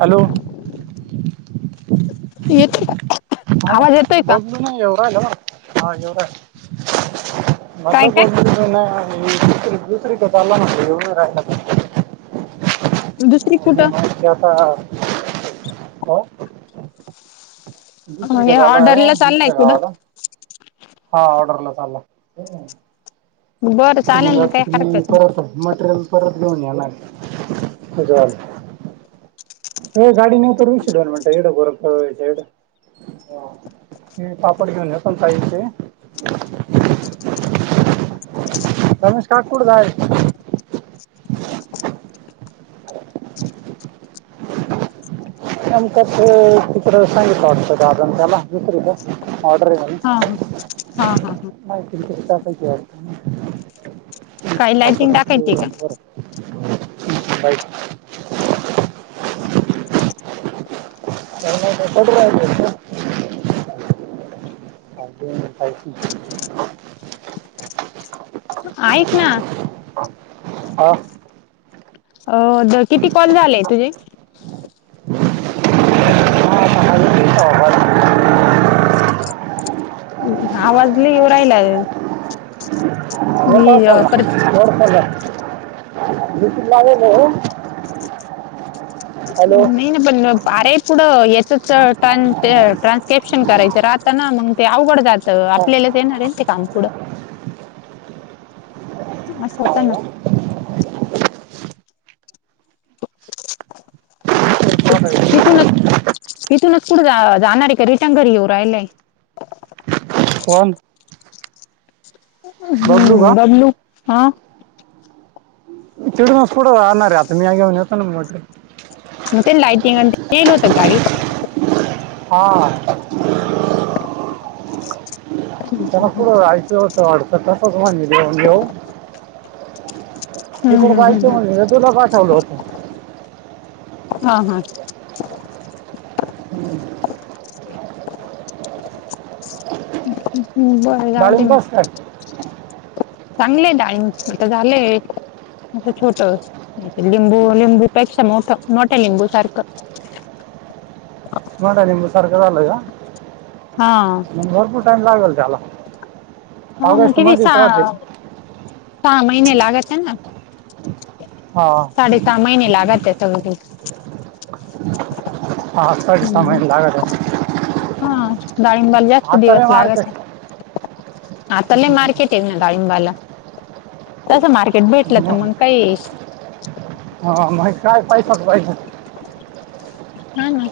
Hello येतय का ह आवाज येतोय का बदलू नाही एव राहिला! हा येवू काय राहिला [unintelligible] काय दुसरी दुसरीकताला म्हण येऊन राहिला. दुसरी आणि कुठं माता- हां दुसरी कडे हे चालला ना ऑर्डरला चाललाय दुसऱ्या गावाला कुठं हां ऑर्डरला चालला. [unintelligible] बरं मग च चालेल ना काही आ मी हरकत नाही परत मटेरियल परत घेऊन येणार आहे [unintelligible] हे गाडी नेऊ! गरमेंट येड पोर होय झेड हे पापड घेऊन जायच! [inaudible] रमेश का कुड जायलय! [inaudible] [unintelligible] ऑर्डर हा आहेेत हा हा हा हा नाय माहिती नाही. [inaudible] काही लायटिंग टाकायची का? बाईक [unintelligible] [inaudible] [unintelligible] [inaudible] ऐक ना. हा अ... द.... किती कॉल झाले तुझे? आता हा येतो का आवाज? अं... आवाज लई येवू राहिलाय हो काळ पला ळ [unintelligible] बसील लागल [unintelligible] नई न पन आरे पुढं याचच अ टान ते ट्रानकेप्शन करायचं राहताना मग ते अवघड जात. त आपल्यालाच येणार हे ते काम पूड असं होत हा, ना, या. तिथूनच [unintelligible] तिथूनच पुढे जा जाणार हे का रिटर्न घरी येऊ राहिलाये कोण हम्म बबलू का बदलू हा. तिडवास पुढ आणार र आता मी आई घेऊन येतो ना मठ. म लाईटिंग तेल होत गाडीत. हां. [inaudible] त्याला पुूड आयच होतं वाडतात तग मानी दे आ घ [unintelligible] तिकड हम्म हम्म काायचं हम्म म्हणल तुला पाठवल होत. हा हा. ह् [unintelligible] ह बर जावदे डाळिंब मग बस काय चांगले डाळींब आता झालेय अस छोट लिंबू लिंबूपेक्षा मोठ मोठ्या लिंबू सारखं. मोठा निंबू सार त झाल या हा टाईम लागल त्याला हा म ऑगस्ट किती मध्येच राहतील सां पणी नही लागतते ना हा साडे सहा माहिने लागते गतु.. हा साडेसहा हम्म महिने लागत आहे हा डाळिंबाला जास्त आता रे दिवस लागत मार्केट आता लय मारकेट हाय ना डाळिंबाला त्याच मार्केट भेटल त मग काय ह [unintelligible] हा म काय पाहिजे होई हा ना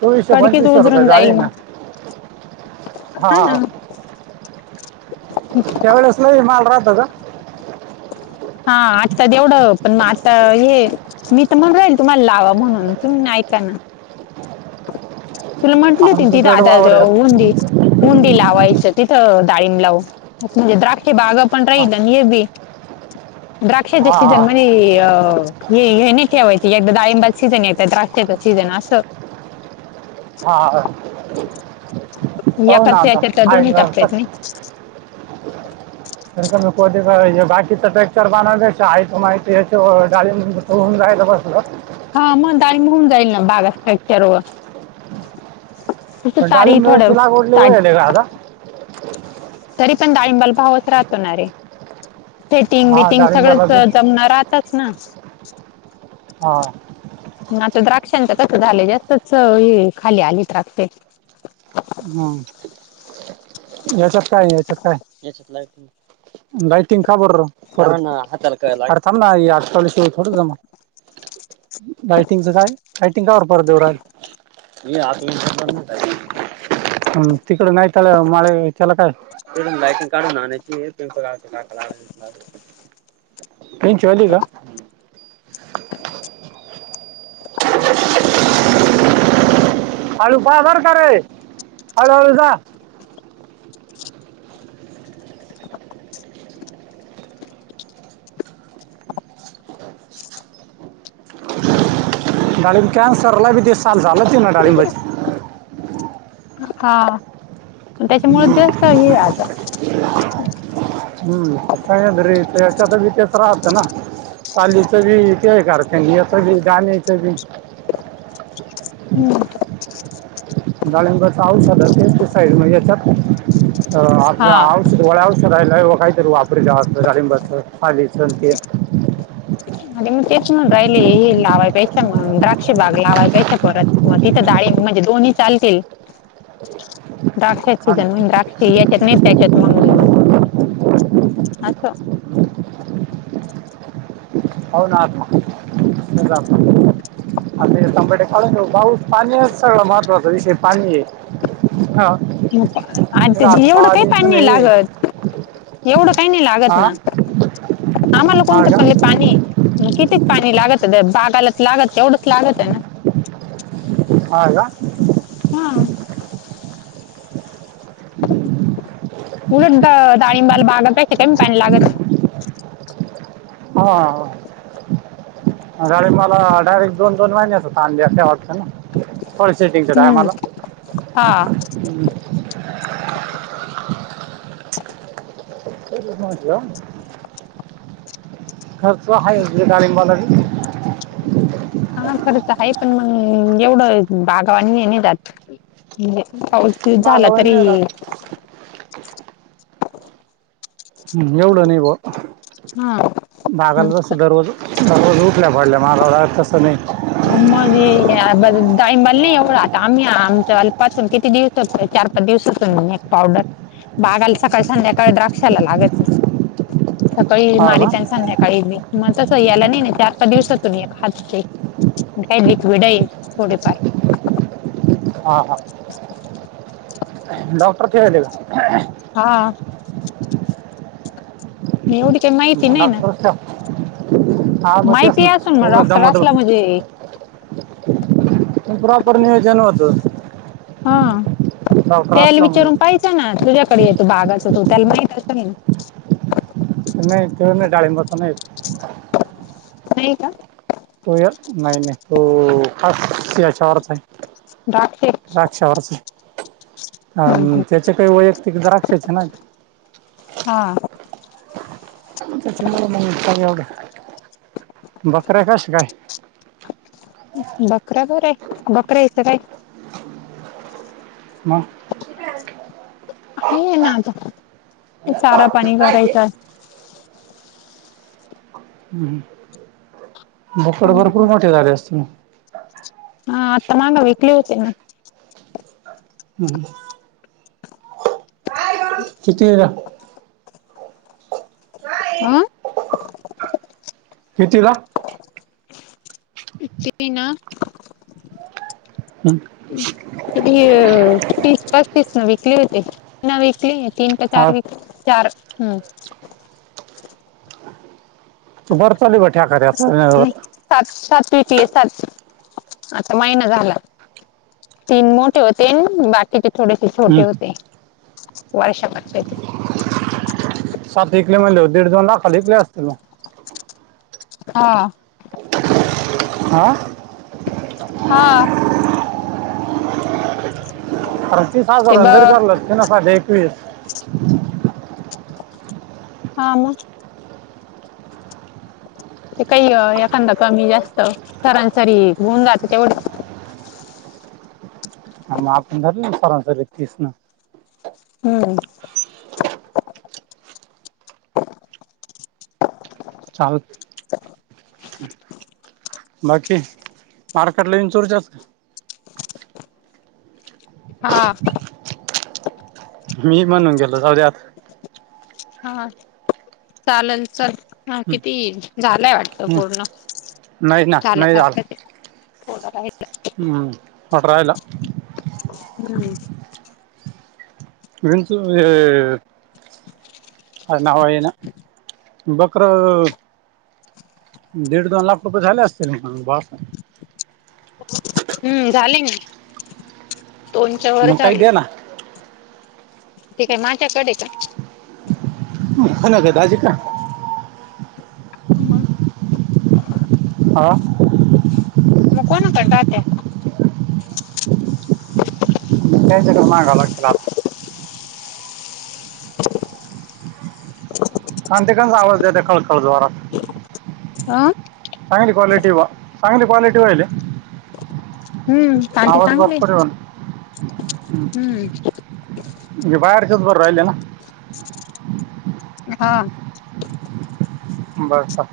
चोवीसशे कडकीच पंचवीसशे रुपये उदरून जाई जाळी म ना हा त्यावेळेस नाही माल राहत [unintelligible] हा आत्ता तेवढं पण मग आता हे मी तर म्हण राहील तुम्हाला लावा म्हणून तुम्ही ऐकना तुला म्हंटलं होती आमचं तिथ जड वावर आता आहे. उंडी उंडी ला तिथंडा डाळिंब लाव द्राक्ष बाग पण हा राहिल नाही हे बी द्राक्षचे सीजन हा मजी हे हे नाही ठेवायची एकदा डाळिंबाचा सीझन येत द्रक्ष्याचा सीजन असं हा पाहू ना एकात आता तर दोन्ही आहे का? टप्प्या आहेत नाही बाकी तर बेक्चर ब माहीतय डाळिंब होघून जायलं बसल हा मग होऊन जाईल ना बागा फ्रॅक्चर व तसं पण तारी थोडं डाळिंबाची लागवड लय ताट होय आली ग आता. तरी पण डाळिंबाल भावच राहतो ना रे. थेटिंग हा बेटिंग डाळिंबाला सगळच बी- जमणार. तेच ना. हा. आता द्राक्षांच तस झालय जास्तच हे खाली आली द्राक्ष हम्म. याच्यात काय याच्यात काय याच्यात. लायटिंग का बर र आर थांब ना थोडं हा लायटिंगचं काय लायटिंगच काय बर. तिकड नाही. आज बाजार का र हळू हळू जा. डाळिंब कॅन्सरला बी चालत झालंच ना. हा. त्याच्यामुळे जास्त हे अ [unintelligible] हम्म सयद्री त्याच्यात बी तेच राहतं ना सालीच बी ते करते याच बी गानीच बी हम्म. डालिमबाच औषध ते आहे ते साईड यांच्यात. त हा. औषध गोळ्या औषध. करायला काहीतरी वापरित्या डाळिंबाच पाणीच ते. आणि मग तेच म्हणून राहिले हे लावाय बेकशा मग द्राक्ष बाग लावाय बेकशा परत तिथं डाळी म्हणजे दोन्ही चालतील. द्राक्षची हा ना जमीन द्राक्ष याच्यात नाही त्याच्यात म्हणून. अस. हो ना ना. [unintelligible] कारण पाऊस पाणी सगळ महत्वाचा विषय पाणी आहे ह. आत्याजी एवढं काही पाणी नाही लागत एवढं काही नाही लागत हा ना आम्हाला हा कोणतं पली का पाणी आहे. मी किती पा पाणी लागत बागायलाच लागत तेवढंच लागत ना. [unintelligible] हा. [unintelligible] उलट दाळिंबाल बागात पेक्षा कमी पाणी लागत. हा गाडी मला डायरेक्ट दोन दोन महिन्याचा तानदेता वाटतन. थोडे सेटिंगच हम्म टायमला. हा [unintelligible] खर्च हाय हे गाडी मलानी. हा खरं तर आहे पण मग एवढं बागावा दात म्हणजे पाऊस विस झाला बागावर तरी. नाही राहत हुं एवढं नाही बो हा बागाला जस दररोज दररोज उठल्यावर. ह म आबा. टाईमबाला नाही एवढा आता आम्ही आमचा पासून किती दिवसतो चार पाच दिवसातुन एक टाईमला बागायला सकाळी संध्याकाळ द्राक्षाला लागत नाही. सकाळी हा का मारीत्या आणि संध्याकाळीबी म मतस. साई आला नाहीेन चार पाच दिवसात. हातचे काही लिक्विड आहे थोडेफार. हा हा डॉक्टर. कडे गेला. हा. नाही एवढी काही माहिती का नाही ना डॉक्टर ठेव हा मग तेच माहिती ना असून म डॉक्टर असला म्हणजे. पण प्रॉपर नियोजन होत. हा तेल विचारून म्हणजे पाहिचं ना तुझ्याकडे येतो बागाचा तो. तलमई त नाही ते नाही डाळिंबाचा नाही नाही का तो या नाही नाही तो खास द्राक्षावरच आहे द्राक्षे हम्म हम्म. त्याचे काही वैयक्तिक द्राक्षचे ना हा बकर कायस काय बकरा बर आहे बकरा यास काय मग आहे आहे ना आता ते चारा पाणी करायच आहे हम्म भकड भरपूर मोठे झाले असते ना हा आ त माग विकली ना हम् कितीरा काय अ कितीला चीना हम् किती नाव विकली तीन का हा चार वी चार हम्म बर चल बठ करर टिकले सात आता महिना झाला तीन मोठे होते बाकीचे थोडेसे छोटे हम्म. होते वर्षभ ते कल पला असतीलो हा हा हा ते अतीसजार ब अंदर कर लक्षण सा एकवीस हा म ते काही एखादा कमी जास्त सरांसरी होऊन जात तेवढ मा आपण झार सनसरी कृष्ण हम्म चाल बाकी मारकेटलाून तुरच्याात का हा मी म्हणून गेल सौद आत हा चालेल चल हा हम्म, किती झालंय वाटत हम्म. पूर्ण नाही ना नाही झालं झालंय प हम्म. पण राहिला हम् विंच का नावा ये ना बकर दीड दोन लाख रुपये झाले असतील म बा हम्म झाले ना फोनच्या मग वरच काही आले दे ना ते काय माझ्याकडे का खनाक दाज का ह ह मू कोण करता त्या [inaudible] कायच मा घालगतला [inaudible] काणतेकणचा आवाज द्याेत खळखळ जवारात आह चांगली क्वालिटी वा चांगली क्वालिटी वईल हम्म चांली चांगली हम्म तच बर राहिले ना हा बरं